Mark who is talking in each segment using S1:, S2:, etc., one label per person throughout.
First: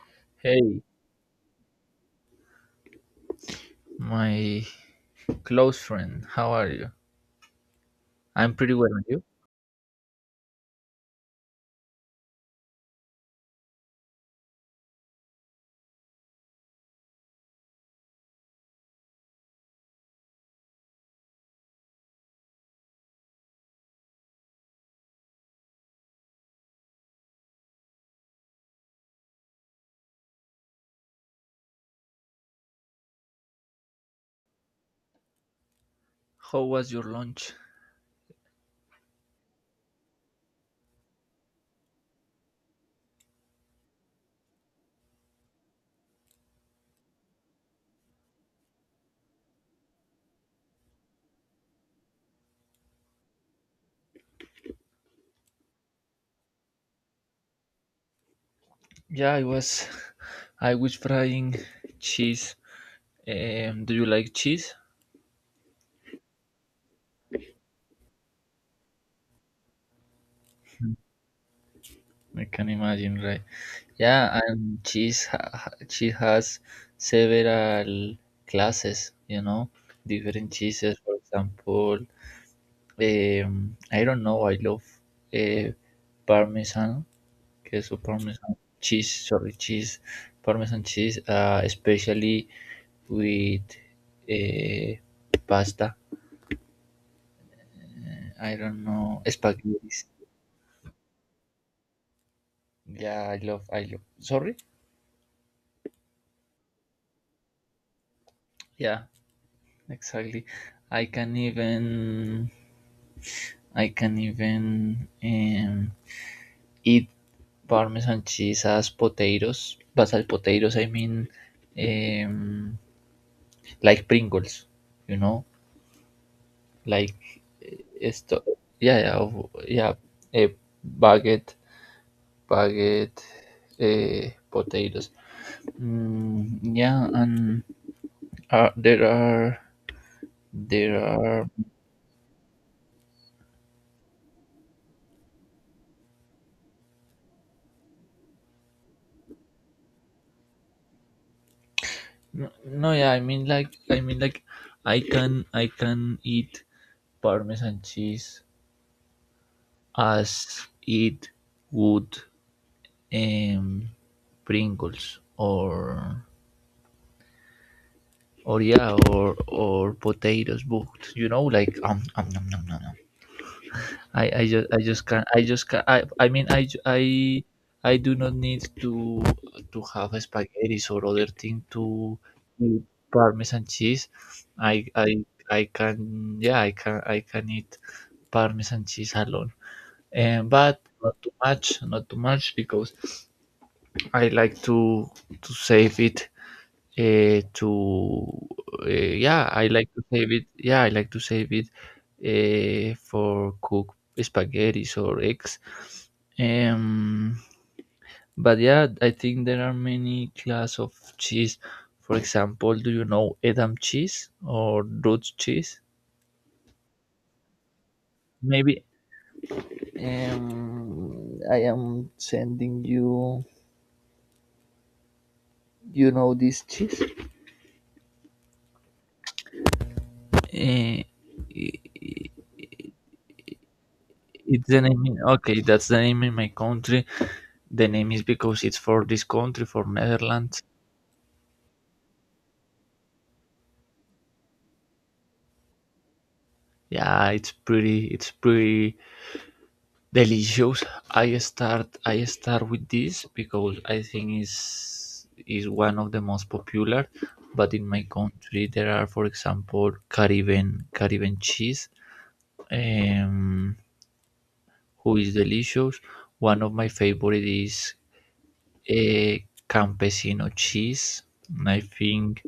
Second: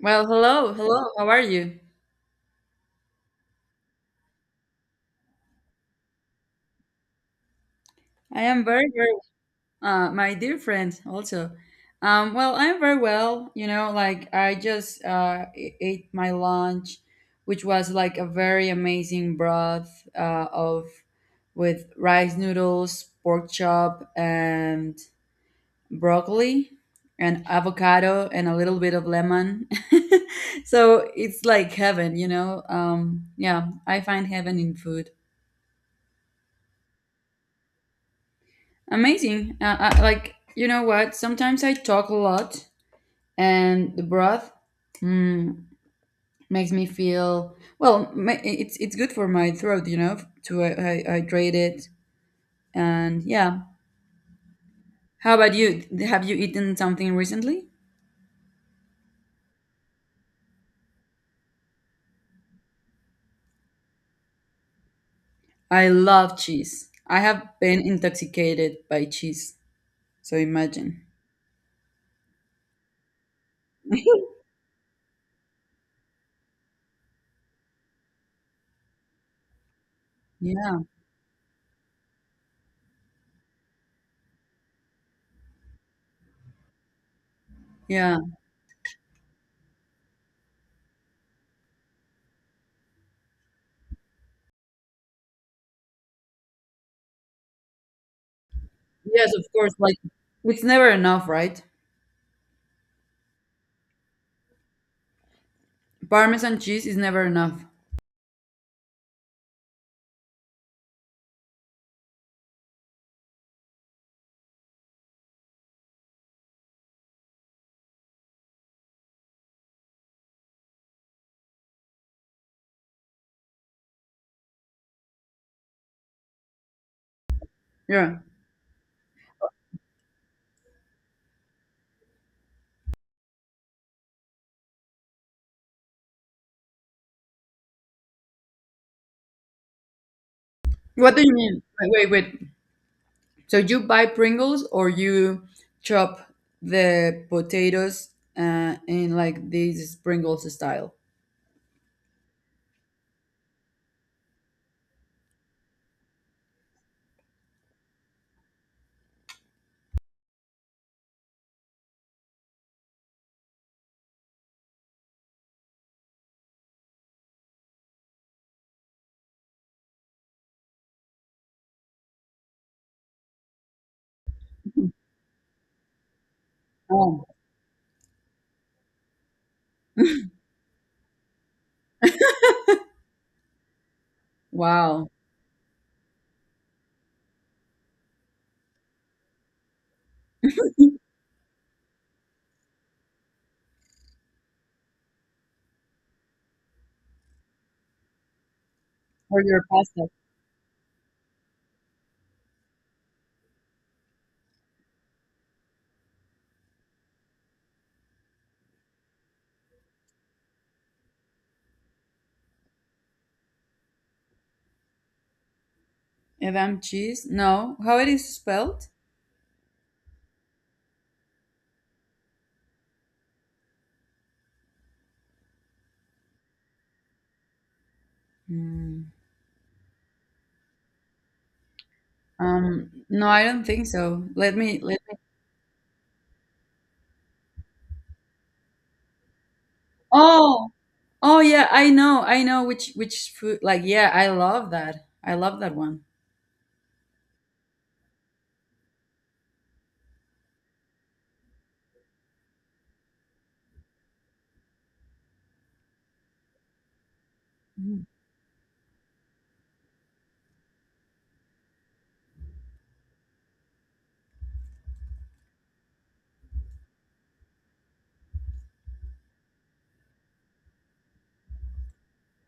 S1: Well, hello,
S2: Hey,
S1: hello. How are you?
S2: my close friend, how are you?
S1: I
S2: I'm
S1: am
S2: pretty
S1: very,
S2: well, and
S1: very,
S2: you?
S1: my dear friend. Also, well, I'm very well. You know, like I just ate my lunch, which was like a very amazing broth of with rice noodles, pork chop, and broccoli, and avocado, and a little bit of lemon. So it's like heaven, you know. Yeah, I find heaven in food.
S2: How was your lunch?
S1: Amazing. I, like, you know what? Sometimes I talk a lot, and the broth mm, makes me feel well. It's good for my throat, you know, to hydrate it. And yeah, how about you? Have you eaten something recently?
S2: Yeah, I was. I was frying cheese. Do you like cheese?
S1: I love cheese. I have been intoxicated by cheese. So imagine.
S2: I can imagine, right? Yeah, and cheese, cheese has several classes, you know, different
S1: Yeah,
S2: cheeses. For example, I don't know. I love uh, Parmesan. Okay, so
S1: yeah,
S2: Parmesan cheese, sorry, cheese, Parmesan cheese, especially with uh, pasta. I don't know,
S1: yes, of course.
S2: spaghetti.
S1: Like, it's never enough, right?
S2: I love. Sorry.
S1: Parmesan cheese is never enough.
S2: Yeah, exactly. I can even, I can even eat Parmesan cheese as potatoes, but as potatoes I mean um, like Pringles, you know. Like
S1: Yeah.
S2: esto yeah yeah of- yeah a baguette baguette, potatoes, mm, yeah, and uh, there are there
S1: What do you
S2: are
S1: mean? Wait, wait, wait. So you buy Pringles or you chop the potatoes in like these Pringles style?
S2: no, no, yeah, I mean like, I can eat Parmesan cheese as it would, um Pringles, or or potatoes, but you know, like, nom, nom, nom, nom. I I just I
S1: Mhm.
S2: just can't. I mean,
S1: Oh,
S2: I do not need to have spaghetti or other thing to eat Parmesan cheese. I
S1: wow.
S2: I I can, yeah, I can eat Parmesan cheese alone. And but not too much, not too much, because I like to save it to
S1: Or
S2: yeah,
S1: your
S2: I like to
S1: pasta.
S2: save it. Yeah, I like to save it for cook spaghetti or eggs. Um, but yeah, I think there are many class of cheese. For example, do you know Edam cheese or Dutch cheese?
S1: Edam cheese? No. How it is
S2: Maybe
S1: spelled?
S2: I am sending you. You know this cheese?
S1: Mm.
S2: Uh, i-
S1: No, I don't think so. Let
S2: it's
S1: me
S2: the
S1: let
S2: name.
S1: me.
S2: In, okay, that's the name in my country. The name is because it's for this country, for Netherlands.
S1: Oh, oh yeah, I know which food. Like yeah, I love that. I love that one.
S2: Yeah, it's pretty. It's pretty delicious. I start. I start with this because I think is one of the most popular. But in my country, there are, for example, Caribbean cheese, um, who is delicious. One of my favorite is a campesino cheese. I think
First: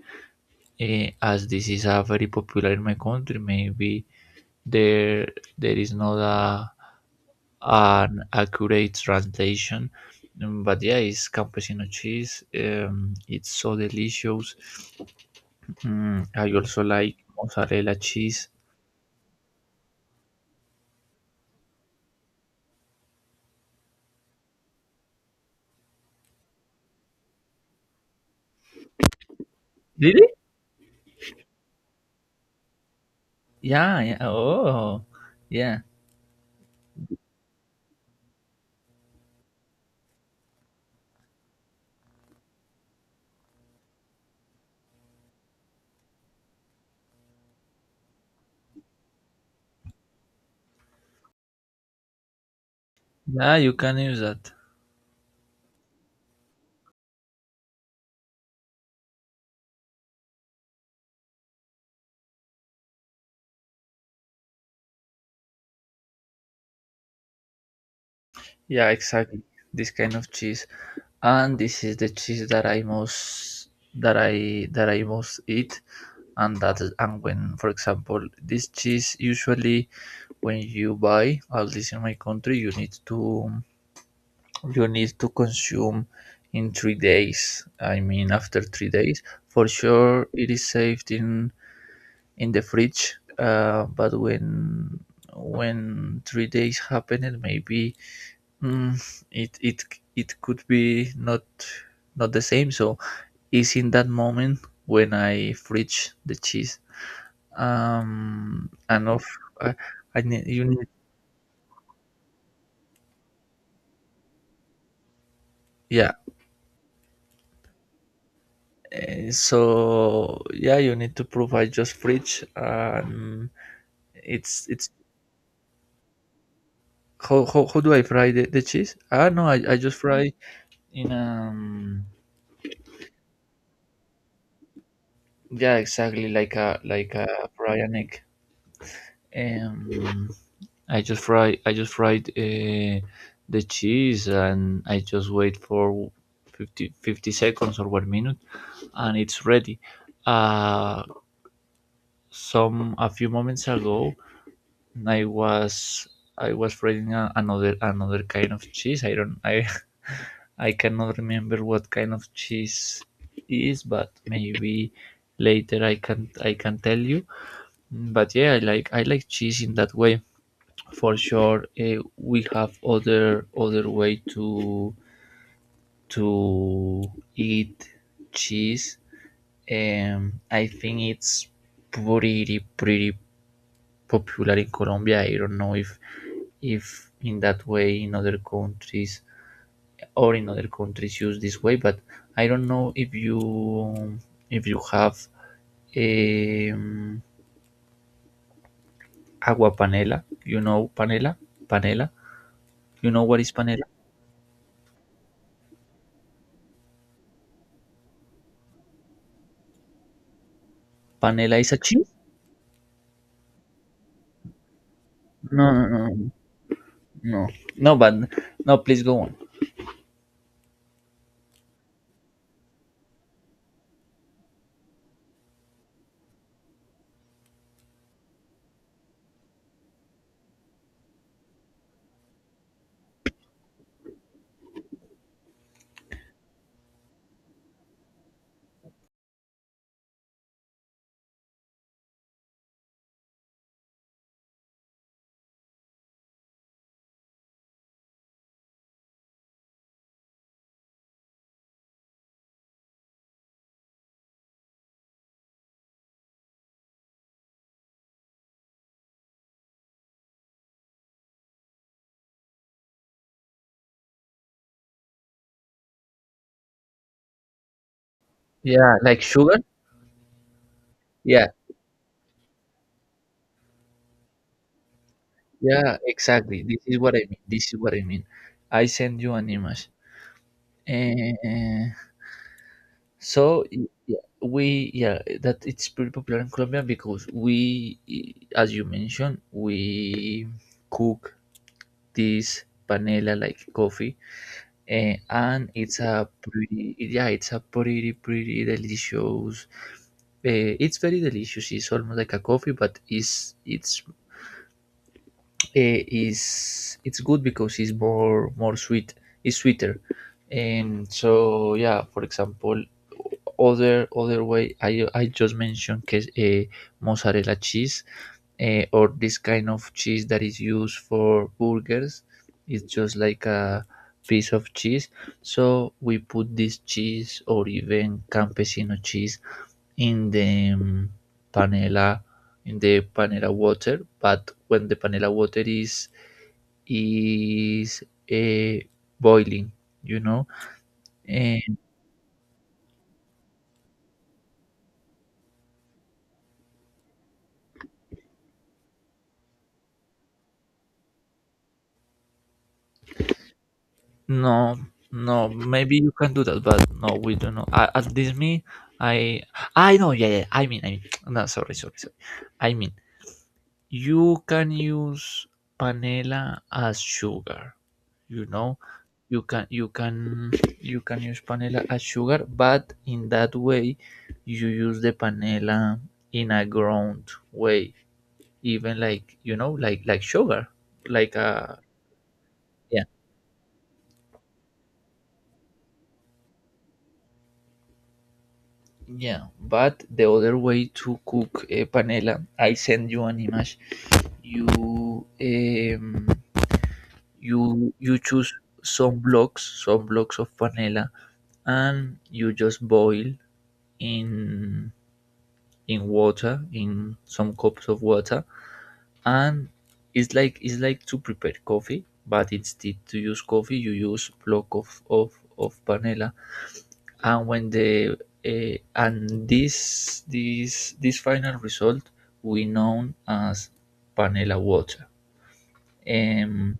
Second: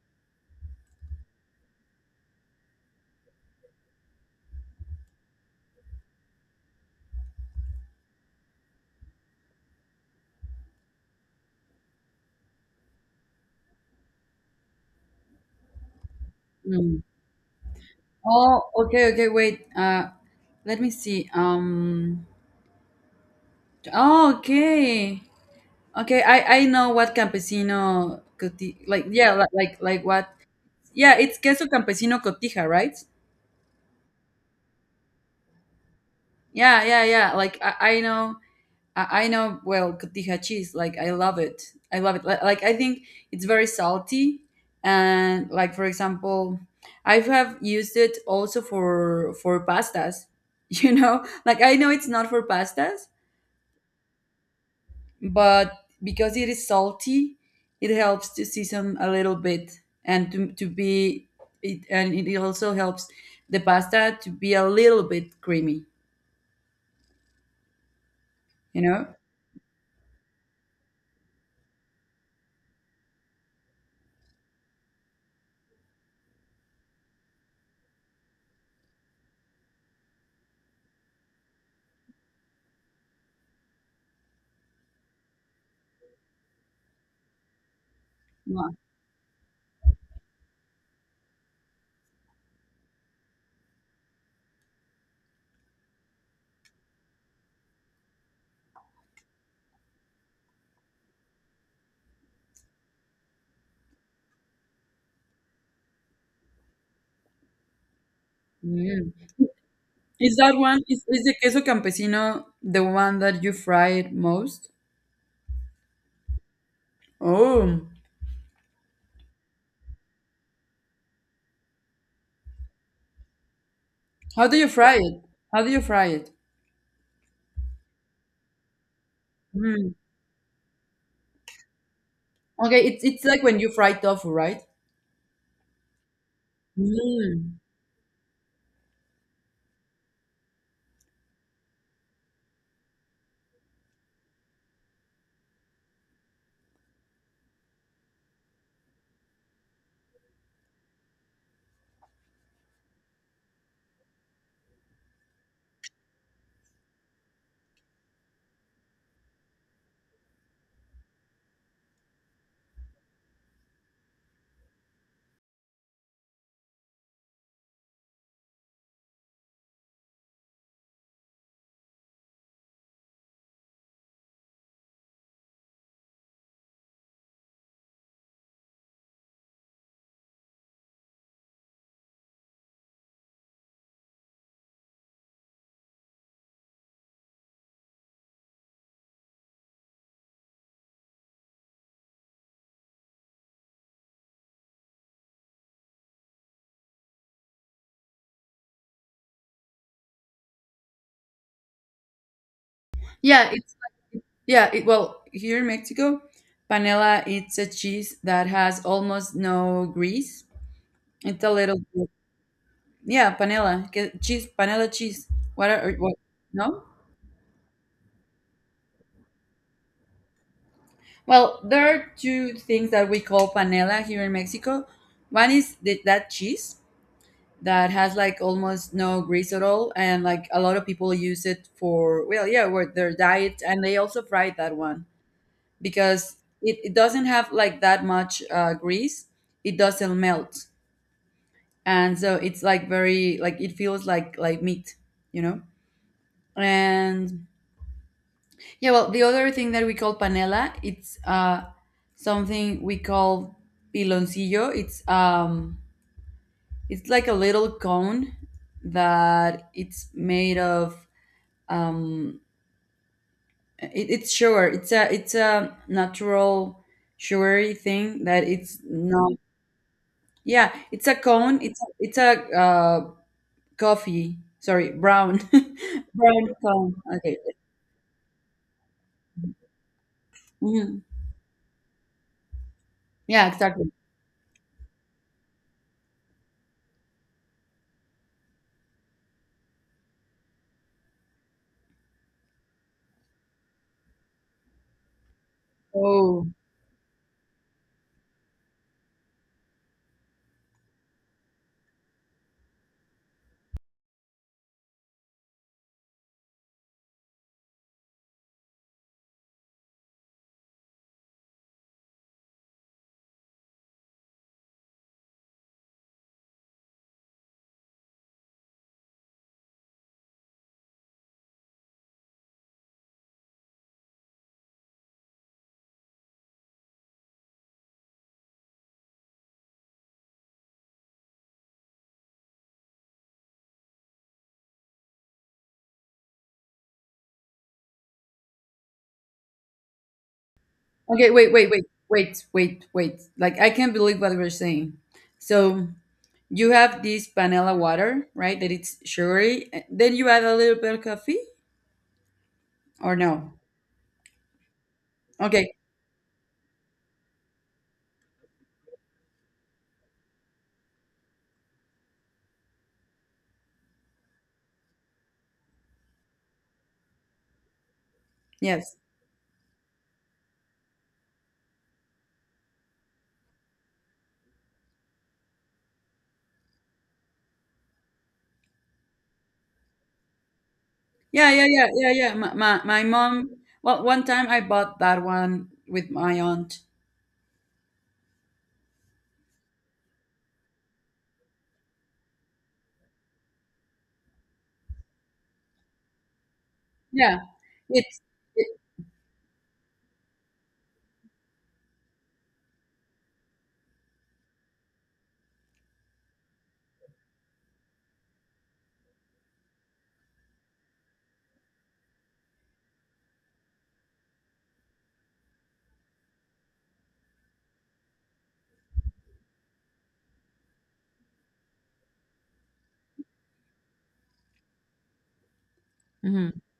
S2: as this is a very popular in my country, maybe there there is not a an accurate translation. But yeah, it's campesino cheese, it's so delicious. Mm, I also
S1: Mm.
S2: like mozzarella cheese.
S1: Oh, okay, okay, wait. Let me see. Oh, okay. Okay, I know what campesino coti like yeah, li- like what?
S2: Really?
S1: Yeah, it's queso campesino cotija, right?
S2: Yeah, yeah. Oh, yeah,
S1: Yeah, yeah, yeah. Like I know I know well cotija cheese. Like I love it. I love it. Like I think it's very salty and like for example, I have used it also for pastas. You know, like I know it's not for pastas,
S2: yeah, you can use that.
S1: but because it is salty it helps to season a little bit and to be it and it also helps the pasta to be a little bit creamy, you
S2: Yeah,
S1: know.
S2: exactly, this kind of cheese, and this is the cheese that I most that I most eat. And that, and when, for example, this cheese usually when you buy, at least in my country, you need to consume in 3 days. I mean, after
S1: Wow.
S2: 3 days, for sure it is saved in the fridge. But when 3 days happened, maybe mm, it it it could be not not the same. So it's in that moment when I fridge the cheese. And
S1: Mm.
S2: of I, I
S1: Is
S2: need,
S1: that
S2: you
S1: one,
S2: need
S1: is the queso campesino the one that you fry it most?
S2: yeah.
S1: Oh,
S2: So yeah, you need to provide, just fridge,
S1: how do you
S2: it's
S1: fry it? How do you fry it?
S2: how do I fry the cheese? Ah, no, I, I
S1: Mm.
S2: just fry in
S1: Okay, it's like when you fry tofu, right?
S2: yeah, exactly, like a, like a
S1: Mm.
S2: fry an egg. um I just fry, I just fried the cheese and I just wait for fifty seconds or one minute and it's ready. Uh some A few moments ago I was I was reading a, another another kind of cheese. I don't I cannot remember what kind of cheese is, but maybe later I can tell you. But yeah, I like cheese in that way for sure. We have other other way to eat cheese. I think it's pretty pretty popular in Colombia. I don't know if in that way in other countries or in other countries use this way, but I don't know if you have um, agua panela. You know panela? Panela. You know what
S1: Yeah,
S2: is
S1: it.
S2: panela?
S1: Yeah, it, well, here in Mexico, panela it's a cheese that has almost no grease. It's a
S2: Panela is a
S1: little bit,
S2: cheese.
S1: yeah, panela, que- cheese, panela cheese. What
S2: No,
S1: are
S2: no,
S1: or what?
S2: no,
S1: No?
S2: no, no, but no, please go on.
S1: Well, there are two things that we call panela here in Mexico. One is the, that cheese that has like almost no grease at all, and like a lot of people use it for well, yeah, for their diet, and they also fry that one because it doesn't have like that much grease. It doesn't melt and so it's like very like it feels like meat, you know. And yeah, well the other thing that we call panela it's something we call piloncillo. It's it's like a little cone that it's made of um it, it's sugar. It's a, it's a natural sugary thing that it's
S2: Yeah, like
S1: not.
S2: sugar.
S1: Yeah, it's a
S2: Yeah,
S1: cone. It's a coffee, sorry, brown.
S2: yeah,
S1: Brown
S2: exactly, this
S1: cone,
S2: is what I
S1: okay.
S2: mean, this is what I mean. I send you an image.
S1: Mhm.
S2: Eh,
S1: Yeah, exactly.
S2: yeah, we yeah, that it's pretty popular in Colombia because we, as you mentioned, we cook this panela like coffee, and it's a
S1: Oh,
S2: pretty, yeah, it's a pretty pretty delicious. It's very delicious. It's almost like a coffee, but it's is, it's good because it's more more sweet. It's sweeter. And so yeah, for example, other other way I just mentioned que mozzarella cheese, or this kind of cheese that is used for burgers, it's just like a piece of cheese, so we put this cheese or even campesino cheese in the panela, in the panela water, but when the panela water is uh, boiling, you know.
S1: okay, wait,
S2: uh,
S1: wait, wait, wait, wait, wait, like I can't believe what we're saying. So you have this panela water, right, that it's sugary, and then you add a little bit of coffee or no?
S2: No, no,
S1: Okay.
S2: maybe you can do that, but no, we don't know. A- At Disney, I, I know, yeah, yeah. I mean, no, sorry, sorry, sorry. I mean, you can use panela as sugar. You know,
S1: Yes.
S2: you can, you can, you can use panela as sugar, but in that way, you use the panela in a ground way, even like you know, like sugar, like
S1: Yeah, yeah,
S2: a.
S1: yeah, yeah, yeah, my mom, well, one time I bought that one with my aunt.
S2: Yeah, but the other way to cook panela, I send you an image. You um,
S1: Yeah.
S2: you you
S1: It's
S2: choose
S1: it.
S2: some blocks of panela, and you just boil in in water, in some cups of water, and it's like to prepare coffee, but instead to use coffee, you use block of panela, and when the and this this final result we known as panela water. um,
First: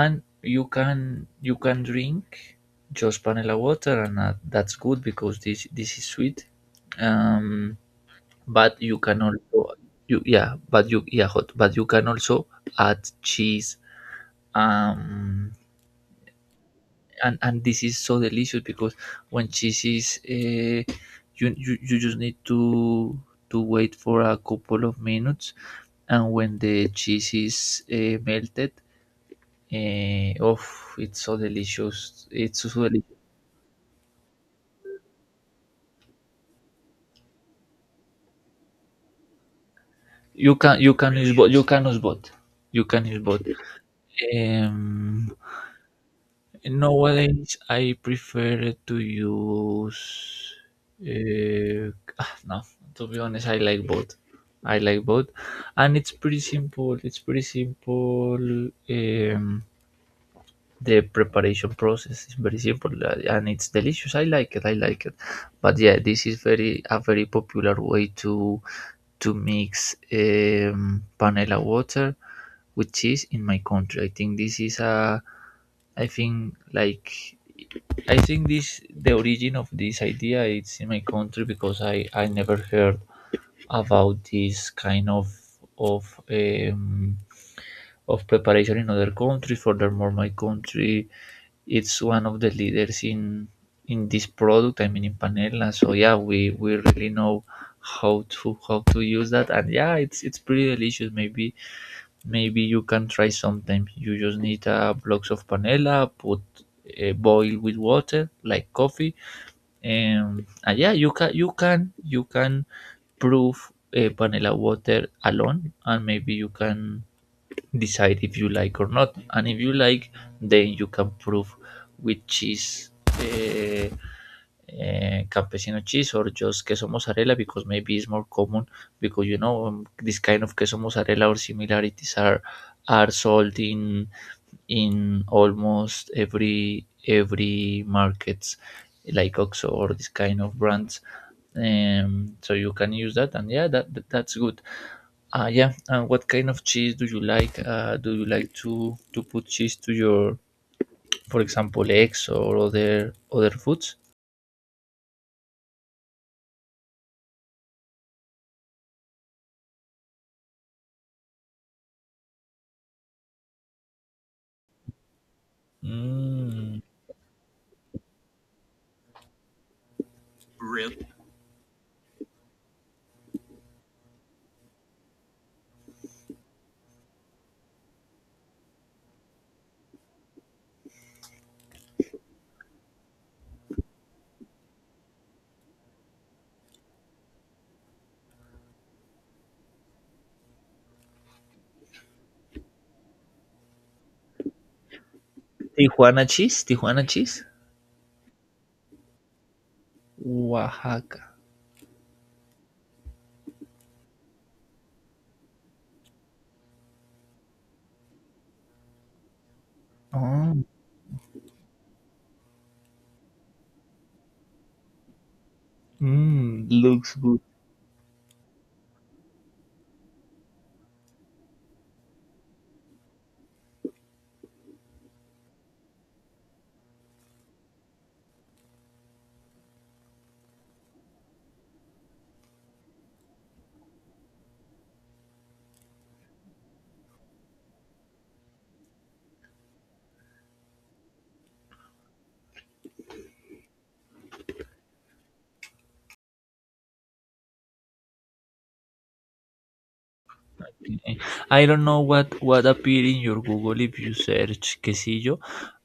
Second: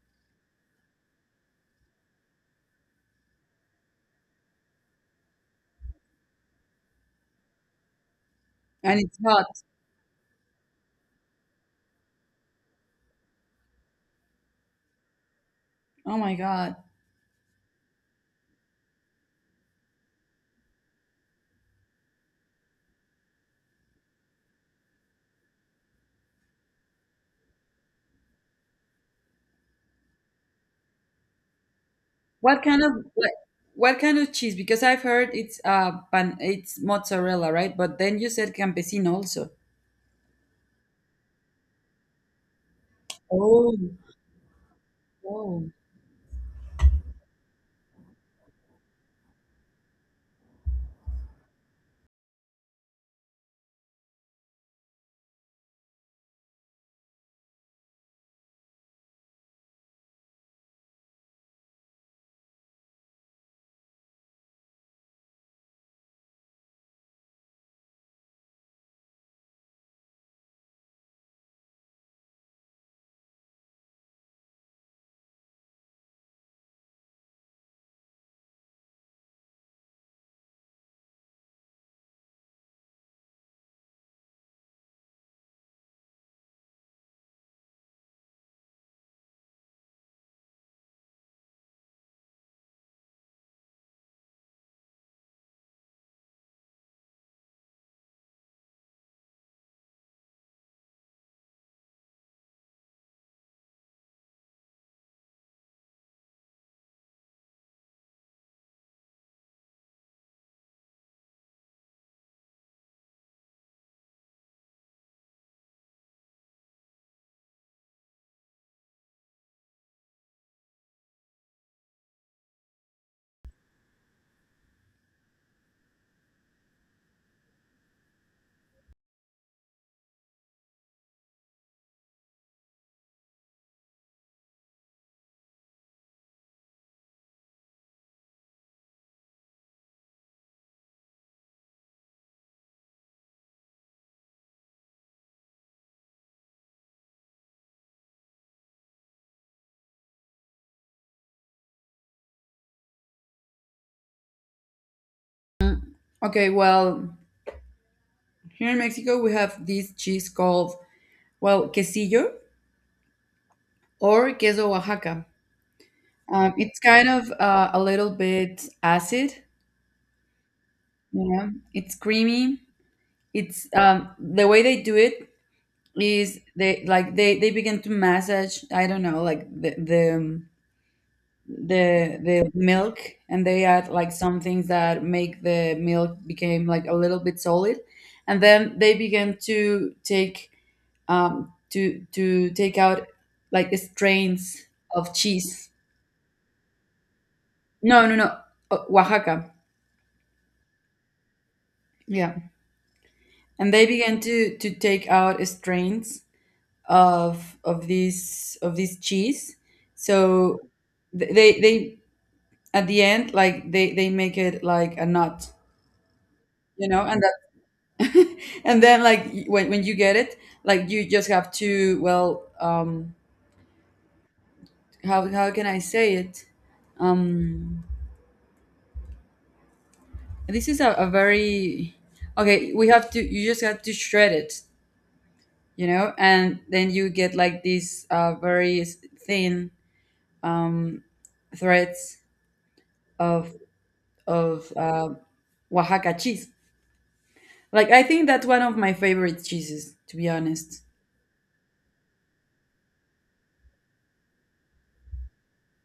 S2: and you can drink just panela water, and that, that's good because this is sweet. Um, but you
S1: And it's
S2: can
S1: hot.
S2: also, you, yeah, but you, yeah, hot, but you can also add cheese. um
S1: Oh my god.
S2: and this is so delicious because when cheese is you, you just need to wait for a couple of minutes, and when the cheese is melted, uh, oh it's so delicious, it's
S1: What
S2: so
S1: kind of
S2: delicious.
S1: what, what kind of cheese? Because I've heard it's pan, it's mozzarella, right? But then you said campesino also.
S2: You can you can use both, you can use both, you can use both.
S1: Oh,
S2: um
S1: oh.
S2: Nowadays, I prefer to use. No, to be honest, I like both. I like both, and it's pretty simple. It's pretty simple. Um, the preparation process is very simple, and it's delicious. I like it. I like it. But yeah, this is very a very popular way to mix panela water with cheese in my country. I think this is a, I think like, I think this the origin of this idea. It's in my country because I never heard about this kind of um, of preparation in other countries. Furthermore, my country it's one of the leaders in this product. I mean, in Panela. So yeah, we really know how to use that, and yeah, it's pretty delicious. Maybe maybe you can try sometime. You just need uh, blocks of panela, put boil with water like coffee. And yeah, you can you can you can prove panela water alone, and maybe you can decide if you like or not. And if you like, then you can prove with cheese, campesino cheese, or just queso mozzarella, because maybe it's more common, because you know, this kind of queso mozzarella or similarities are sold in almost every markets, like Oxo or this kind of brands. So you can use that, and yeah, that, that's good. Yeah. And what kind of cheese do you like? Do you like to put cheese to your, for example, eggs or other other foods?
S1: Okay, well, here in Mexico we have this cheese called well quesillo or queso Oaxaca. It's
S2: Mm.
S1: kind of a little bit acid. You know, it's creamy. It's the way they do it is they like they begin to massage. I don't know, like the milk, and they add like some things that make the milk became like a little bit solid, and then they began to take out like strains of cheese.
S2: Tijuana cheese. Tijuana cheese.
S1: No, no, no. Oaxaca.
S2: Oaxaca.
S1: Yeah, and they began to take out strains of this cheese. So
S2: Oh.
S1: they at the end like they make it like a nut,
S2: Mm,
S1: you know.
S2: looks
S1: And
S2: good.
S1: and then like when you get it, like you just have to, well, how can I say it? um this is a very, okay, we have to you just have to shred it, you know. And then you get like these very thin threads of of Oaxaca cheese. Like I think that's one of my favorite cheeses, to be honest.
S2: I don't know what appeared in your Google if you search quesillo,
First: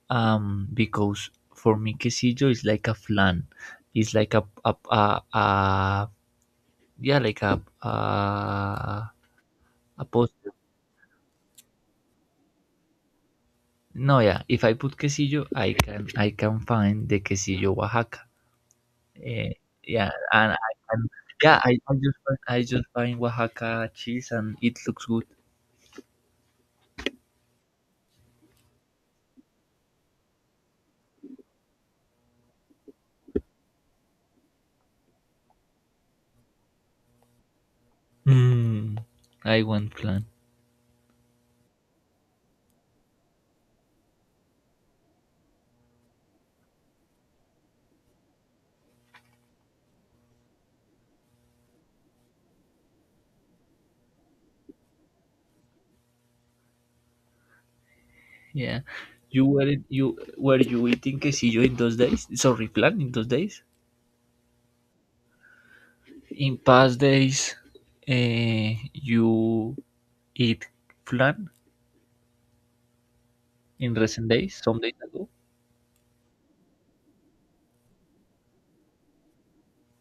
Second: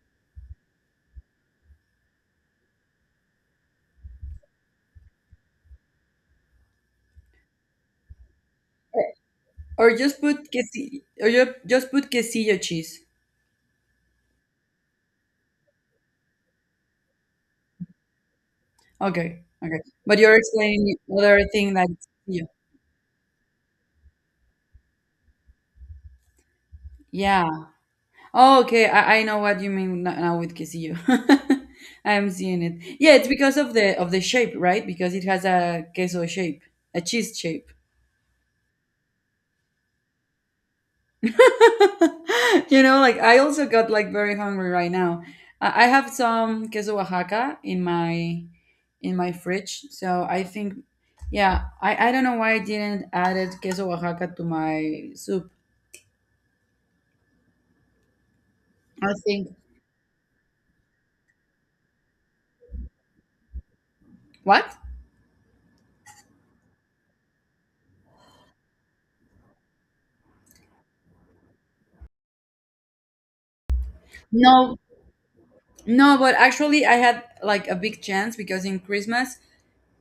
S2: because for me quesillo is like a flan, it's like a, a, yeah, like
S1: Or
S2: a
S1: just
S2: post.
S1: put just put quesillo cheese.
S2: No, yeah. If I put quesillo, I can find the quesillo Oaxaca.
S1: Okay,
S2: Eh,
S1: okay.
S2: yeah,
S1: But you're
S2: and I
S1: saying
S2: can,
S1: other
S2: yeah,
S1: thing that. Yeah.
S2: I just find Oaxaca cheese, and it looks good.
S1: Yeah. Oh, okay. I know what you mean now with quesillo. I'm seeing it. Yeah, it's because of the shape, right? Because it has a queso shape, a cheese shape.
S2: Mm. I want plan.
S1: You know, like I also got like very hungry right now. I have some queso Oaxaca in my fridge, so I think, yeah, I don't know why I didn't added queso Oaxaca to my soup.
S2: Yeah,
S1: I
S2: you
S1: think
S2: were you were you eating quesillo in those days? Sorry, plan in those days.
S1: what?
S2: In past days, you eat flan in recent days,
S1: No.
S2: some days ago.
S1: No, but actually, I had like a big chance because in Christmas,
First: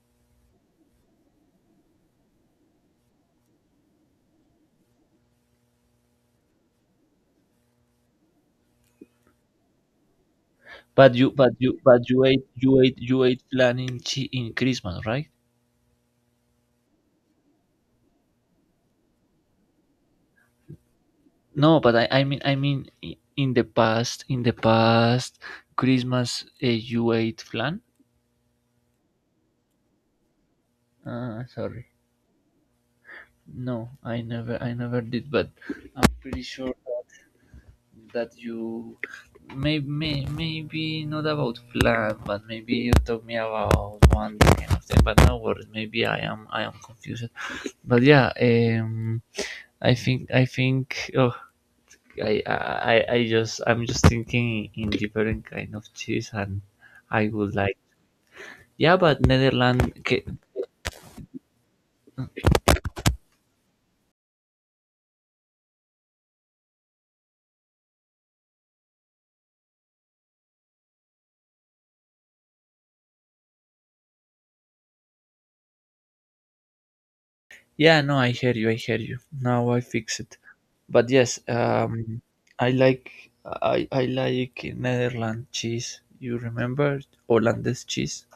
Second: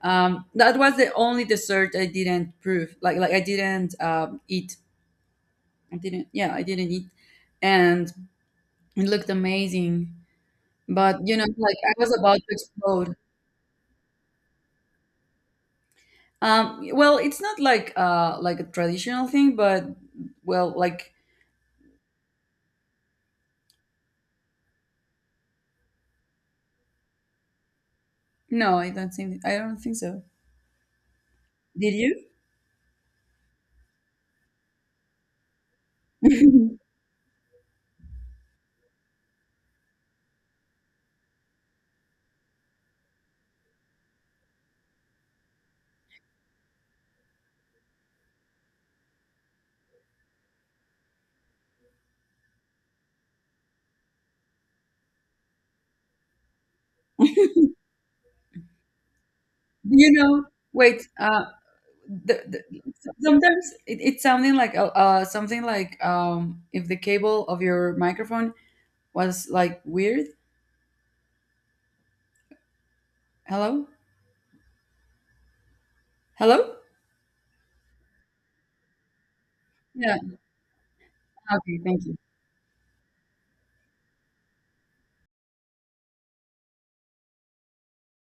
S1: that was the only dessert I didn't prove. Like I didn't eat. I didn't. Yeah, I didn't eat, and it looked amazing.
S2: But
S1: But
S2: you
S1: you know,
S2: but
S1: like
S2: you
S1: I
S2: but
S1: was
S2: you
S1: about to
S2: ate you ate
S1: explode.
S2: you ate flan in chi- in Christmas, right?
S1: Well, it's not like like a traditional thing, but well, like
S2: No, but I mean, in the past Christmas, you ate flan.
S1: no, I don't think so.
S2: Sorry,
S1: Did you?
S2: no, I never did. But I'm pretty sure
S1: Do
S2: that you, maybe, maybe not about flan, but maybe you told me about one kind of thing. But no worries, maybe I am confused. But yeah, I think, oh, I, I, I just, I'm just thinking in different kind of cheese and. I would like. Yeah, but Netherlands.
S1: you
S2: Ca-
S1: know, wait. The, sometimes it, it's something like if the cable of your microphone was like weird. Hello, hello.
S2: yeah, no, I hear you. I hear you. Now I
S1: Yeah.
S2: fix it. But yes,
S1: Okay. Thank you.
S2: I like I like Netherlands cheese. You remember Hollandaise cheese?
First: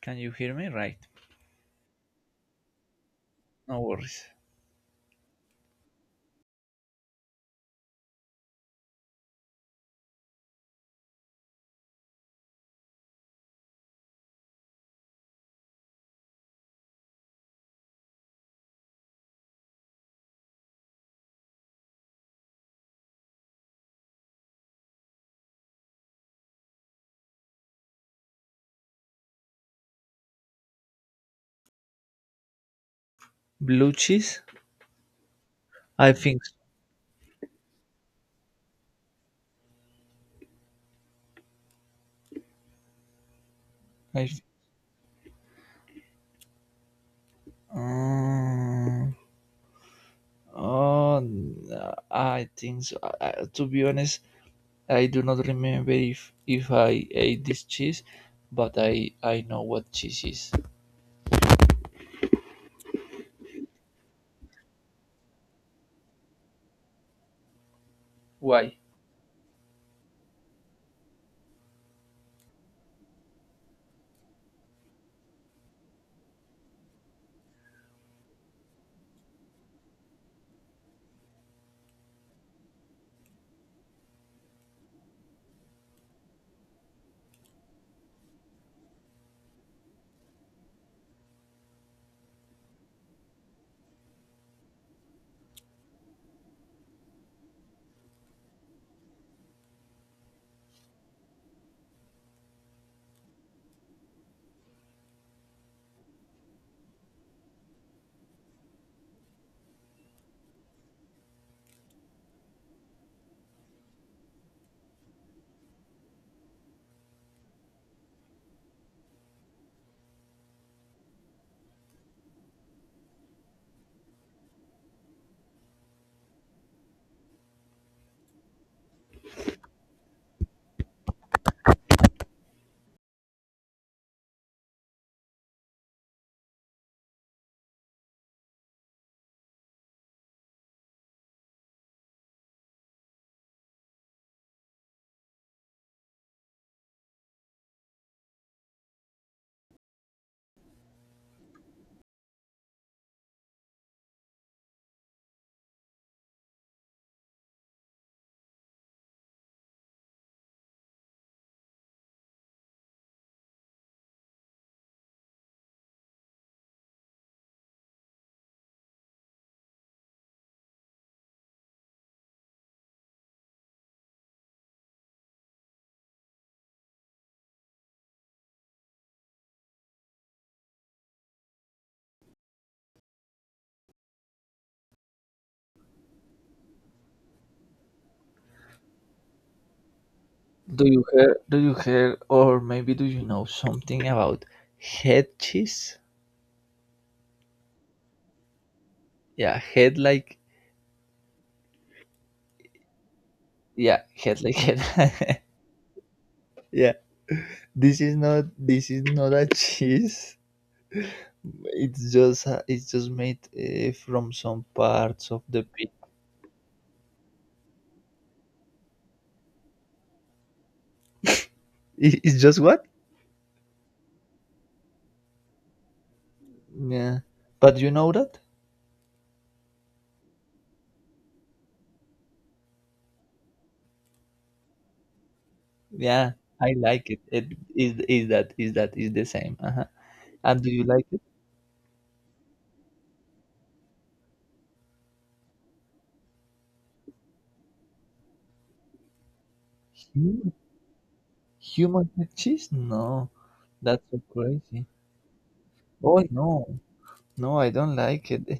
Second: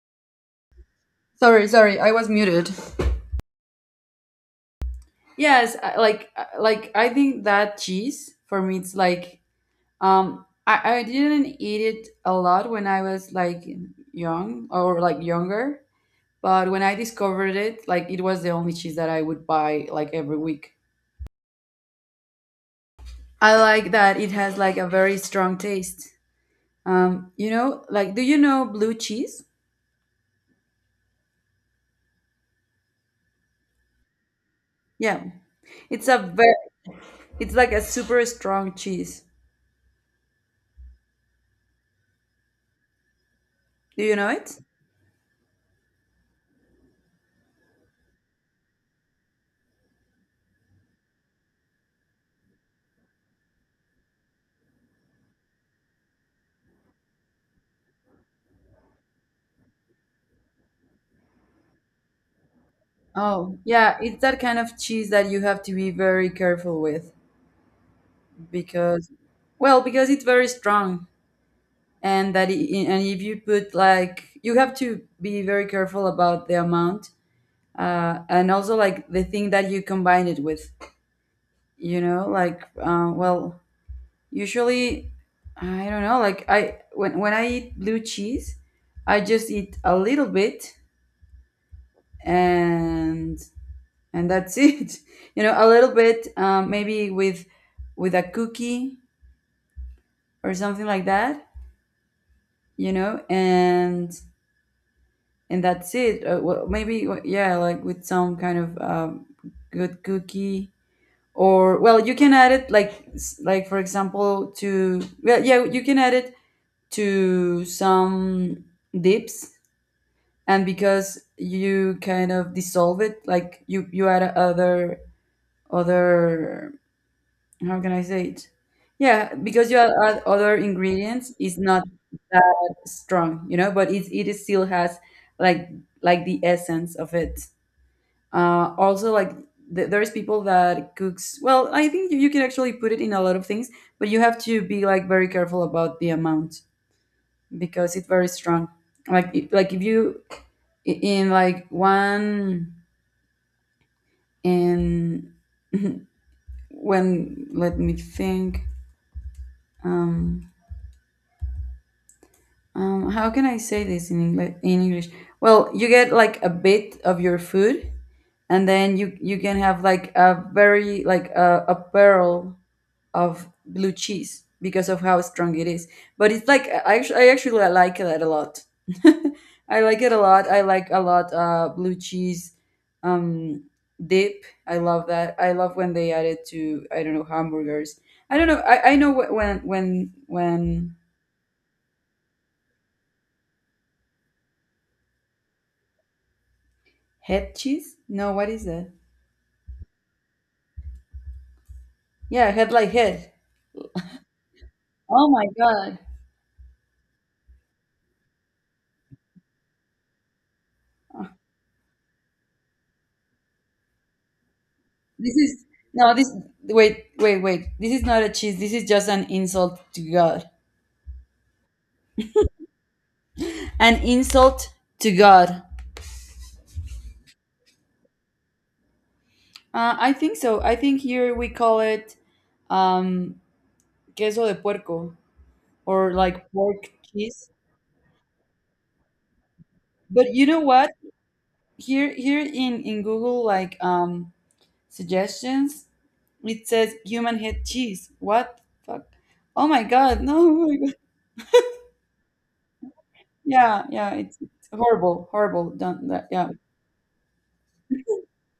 S2: Can you hear me? Right.
S1: Sorry, sorry. I was muted.
S2: No worries.
S1: Yes, I- like I think that cheese for me, it's like I didn't eat it a lot when I was like young or like younger, but when I discovered it, like it was the only cheese that I would buy like every week. I like that it has like a very strong taste. You know, like do you know blue cheese?
S2: Blue cheese.
S1: Yeah. It's
S2: I
S1: a
S2: think so.
S1: very, it's like a super strong cheese. Do you
S2: I.
S1: know
S2: Th-
S1: it?
S2: Um, oh, n- I think so. To be honest, I do not remember if I ate this cheese, but I know what cheese is.
S1: Oh, yeah, it's that kind of cheese that you have to be very careful with
S2: Why?
S1: because well, because it's very strong, and that I and if you put like you have to be very careful about the amount, and also like the thing that you combine it with. You know, like well, usually, I don't know. Like I when I eat blue cheese, I just eat a little bit, and and that's it. You know, a little bit, maybe with a cookie or something like that. You know, and that's it. Well, maybe yeah, like with some kind of good cookie or, well, you can add it like like for example to, well yeah you can add it to some dips. And because you kind of dissolve it like you add other other how can I say it, yeah, because you add, add other ingredients it's not that strong, you know. But it is still has like like the essence of it. Also like there's people that cooks, well I think you can actually put it in a lot of things, but you have to be like very careful about the amount because it's very strong. Like it- like if you in like one and when let me think, um, how can I say this in english, well you get like a bit of your food and then you can have like a very like a pearl of blue cheese because of how strong it is. But it's like I actually like that a lot. I like it a lot. I like a lot blue cheese um, dip. I love that. I love when they add it to I don't know hamburgers. I don't know. I know
S2: Do
S1: when
S2: you hear? Do you hear, or maybe do you know something about head cheese?
S1: head cheese. No, what is that?
S2: Yeah, head like
S1: Yeah, head like head.
S2: yeah, head like head.
S1: Oh my god!
S2: Yeah, this is not, this is not a cheese. It's just a- it's just made from some parts
S1: This
S2: of the
S1: is
S2: pig.
S1: no. This wait wait wait. This is not a cheese. This is just an insult to God.
S2: I- it's just what?
S1: An insult to God.
S2: Yeah, but you know that?
S1: I think so. I think here we call it um, queso de puerco or
S2: Yeah,
S1: like
S2: I
S1: pork
S2: like it.
S1: cheese.
S2: It is that, is that is the same. Uh-huh.
S1: But you know
S2: And do you
S1: what?
S2: like it?
S1: Here, here in Google, like suggestions, it says human head cheese. What the fuck? Oh my god! No,
S2: Human,
S1: oh my god.
S2: human head cheese? No,
S1: Yeah,
S2: that's
S1: yeah.
S2: so
S1: It's
S2: crazy.
S1: horrible, horrible. Don't
S2: Oh
S1: that. Yeah,
S2: no, no, I don't like it. Eh,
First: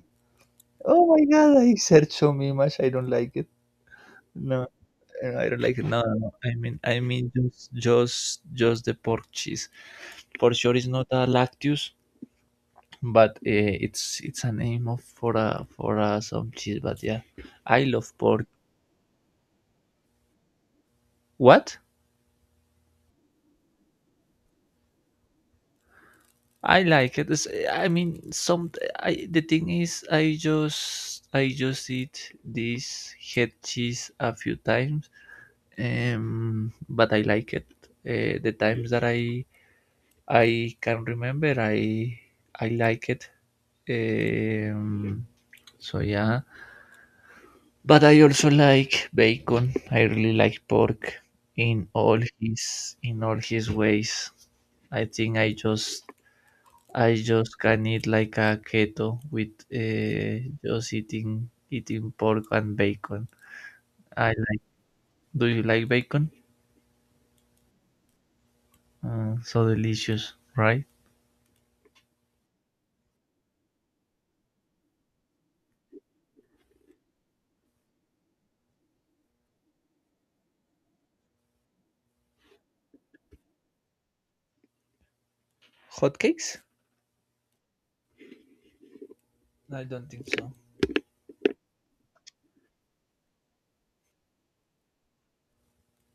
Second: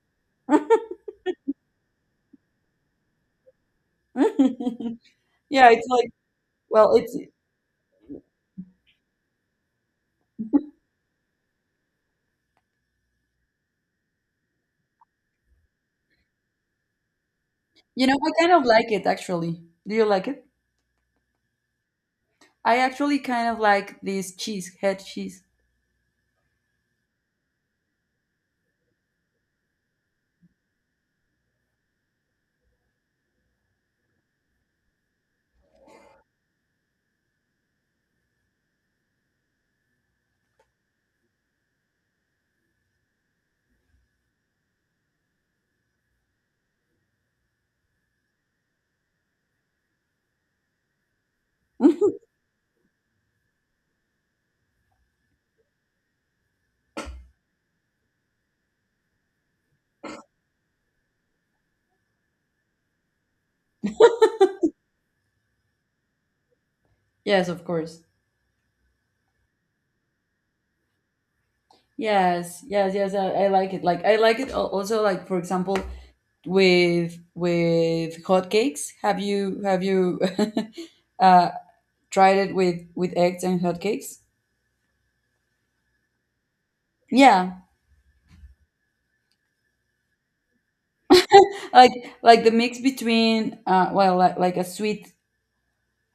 S2: oh my God, I search so many much. I don't like it. No, eh, I don't
S1: yeah.
S2: like it.
S1: It's
S2: No,
S1: like
S2: no, no.
S1: well, it's
S2: Just the pork cheese. For sure, it's not a lactose, but it's a name of for a some cheese. But yeah, I
S1: you
S2: love
S1: know I
S2: pork.
S1: kind of like it actually. Do you like it?
S2: What?
S1: I actually kind of like this cheese, head cheese.
S2: I like it. It's, eh, I mean, some. I the thing is, I just eat this head cheese a few times but I like it. The times that I can remember, I like it. Um, so yeah, but I also like bacon. I really like pork in all his, in all his ways. I think I just can eat like a keto with just eating, eating pork and bacon. I like. Do you like bacon?
S1: Yes, of course.
S2: So delicious, right?
S1: Yes, yes, yes. I like it. Like I like it also. Like for example, with hotcakes. Have you uh, tried it with eggs and hotcakes?
S2: Hotcakes?
S1: Yeah,
S2: I don't think so.
S1: like the mix between like, a sweet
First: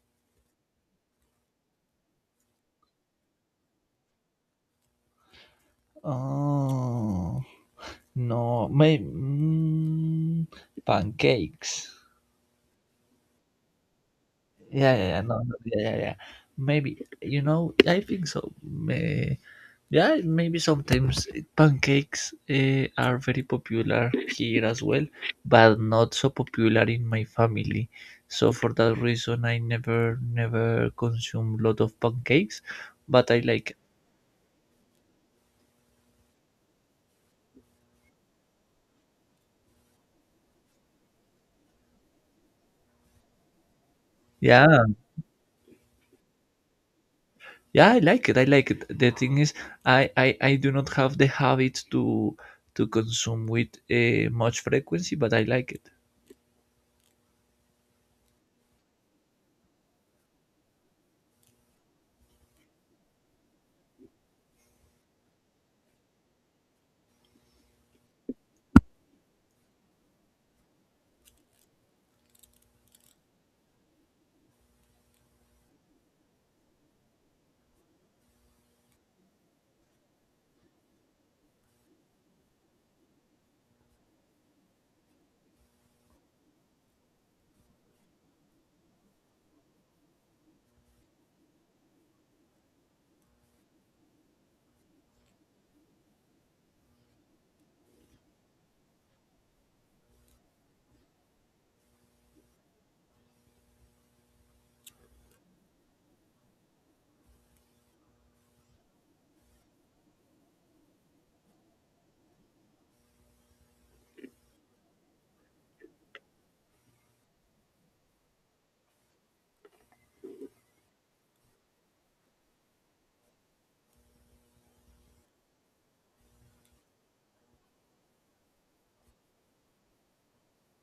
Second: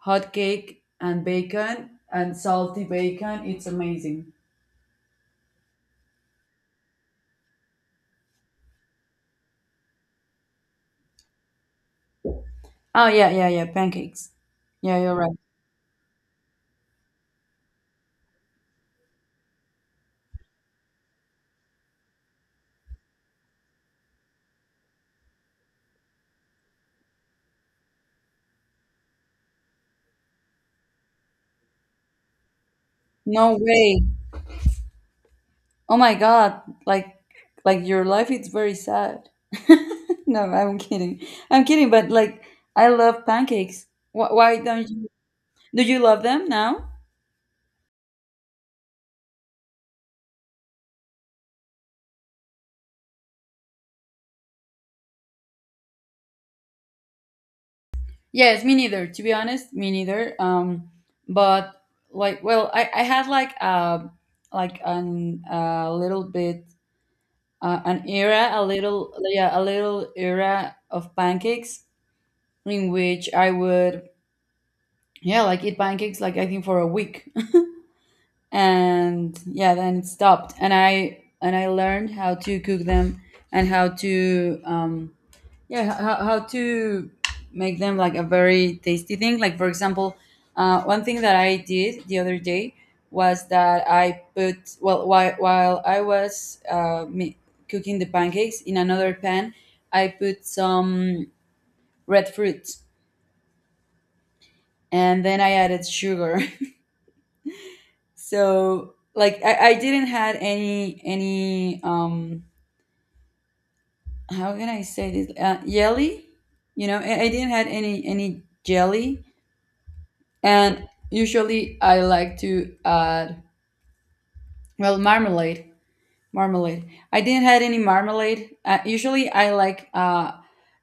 S1: hotcake and bacon and salty bacon. It's amazing.
S2: Oh no, maybe pancakes.
S1: Oh yeah, yeah, yeah. Pancakes.
S2: Yeah,
S1: Yeah,
S2: yeah,
S1: you're
S2: yeah, no,
S1: right.
S2: no, yeah, yeah, yeah. Maybe you know, I think so. May, yeah, maybe sometimes pancakes eh, are very popular here as well, but not so popular in my family. So for that reason, I never, never consume lot of pancakes. But I
S1: No
S2: like,
S1: way. Oh my god, like like your life is very sad. No, I'm kidding. I'm kidding, but like I love pancakes. Why
S2: yeah,
S1: don't you do you love them now?
S2: yeah, I like it. I like it. The thing is, I do not have the habit to consume with much frequency, but I like it.
S1: Yes, me neither. To be honest, me neither. But I had like a like an a little bit an era, a little yeah, a little era of pancakes in which I would yeah, like eat pancakes like I think for a week. And yeah, then it stopped, and I learned how to cook them and how to yeah how to make them like a very tasty thing. Like for example, one thing that I did the other day was that I put well while I was cooking the pancakes in another pan, I put some red fruit, and then I added sugar. So like I didn't had any how can I say this? Jelly, you know, I didn't had any jelly, and usually I like to add well marmalade, marmalade. I didn't had any marmalade. Usually I like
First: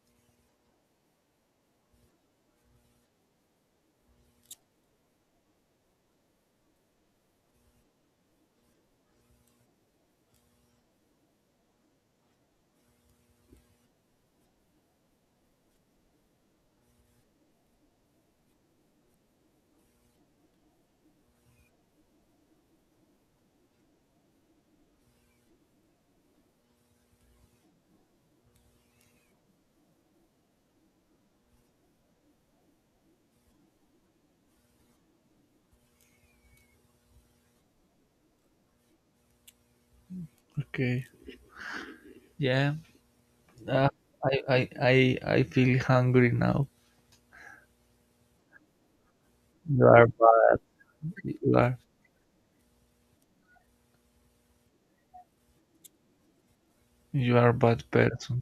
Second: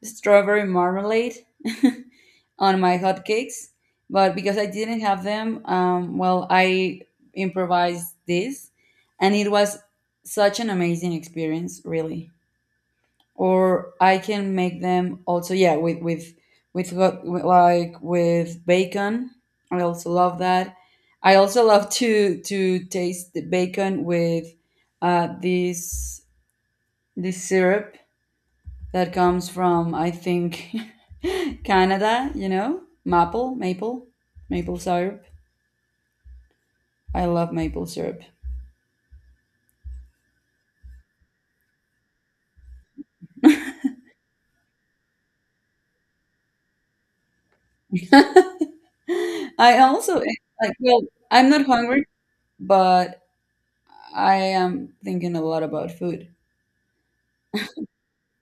S1: strawberry marmalade on my hotcakes, but because I didn't have them, well, I improvised this, and it was such an amazing experience, really. Or I can make them also yeah with like with bacon. I also love that. I also love to taste the bacon with this this syrup that comes from I think Canada. You know, maple maple syrup. I love maple syrup.
S2: Okay. Yeah, uh, I, I I I feel hungry now.
S1: I
S2: You are
S1: also
S2: bad.
S1: like well, I'm
S2: You
S1: not
S2: are
S1: hungry, but I am thinking a lot about food.
S2: you are bad person.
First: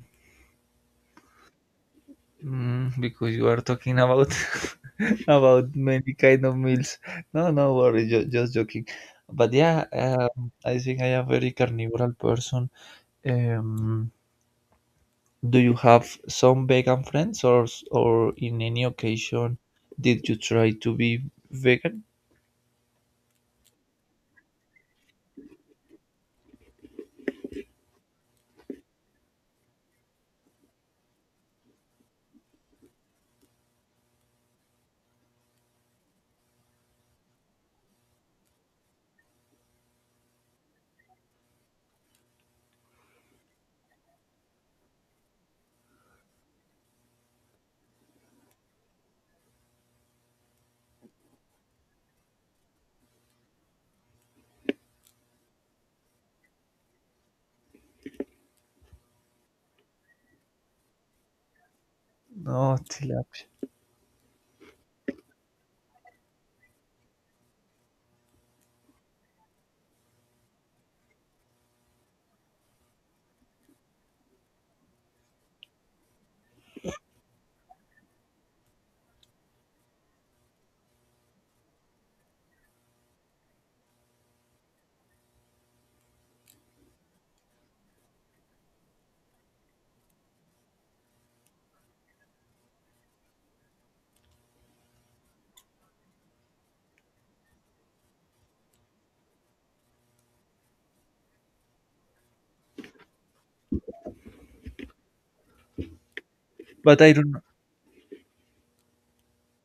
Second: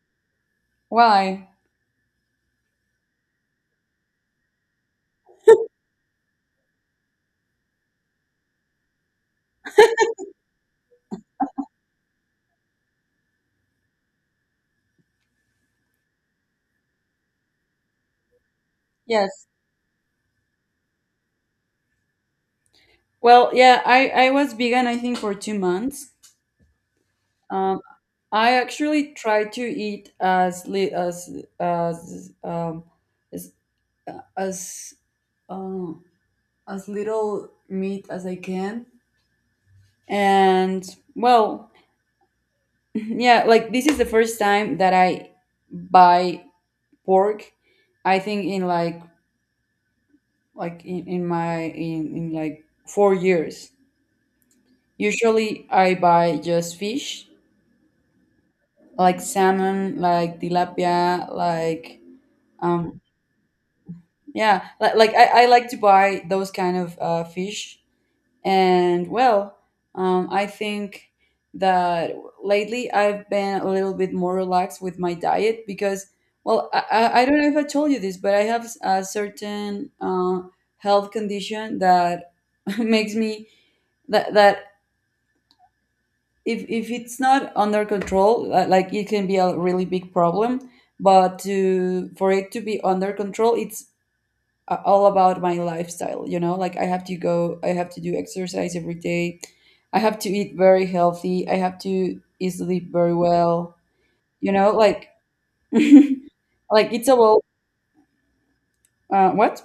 S1: Why?
S2: Mm, because you are talking about about many kind of meals. No, no worry. Just joking. But yeah, I think I am very carnivoral person. Um, Do you have some vegan friends, or s- or in any
S1: Yes.
S2: occasion did you try to be vegan?
S1: Well, yeah, I was vegan, I think, for 2 months. Um, I actually tried to eat as um as as, um, as little meat as I can. And well, yeah, like this is the first time that I buy pork. I think in like in, in like 4 years. Usually I buy just fish like salmon, like tilapia, like
S2: No,
S1: um
S2: tilapia.
S1: yeah, like I like to buy those kind of fish. And well, I think that lately I've been a little bit more relaxed with my diet because well, I don't know if I told you this, but I have a certain health condition that makes me that if it's not under control like it can be a really big problem, but to for it to be under control it's all about my lifestyle. You know, like I have to go, I have to do exercise every day, I have to eat very healthy, I have to sleep very well. You know, like like
S2: But
S1: it's
S2: I don't know.
S1: about what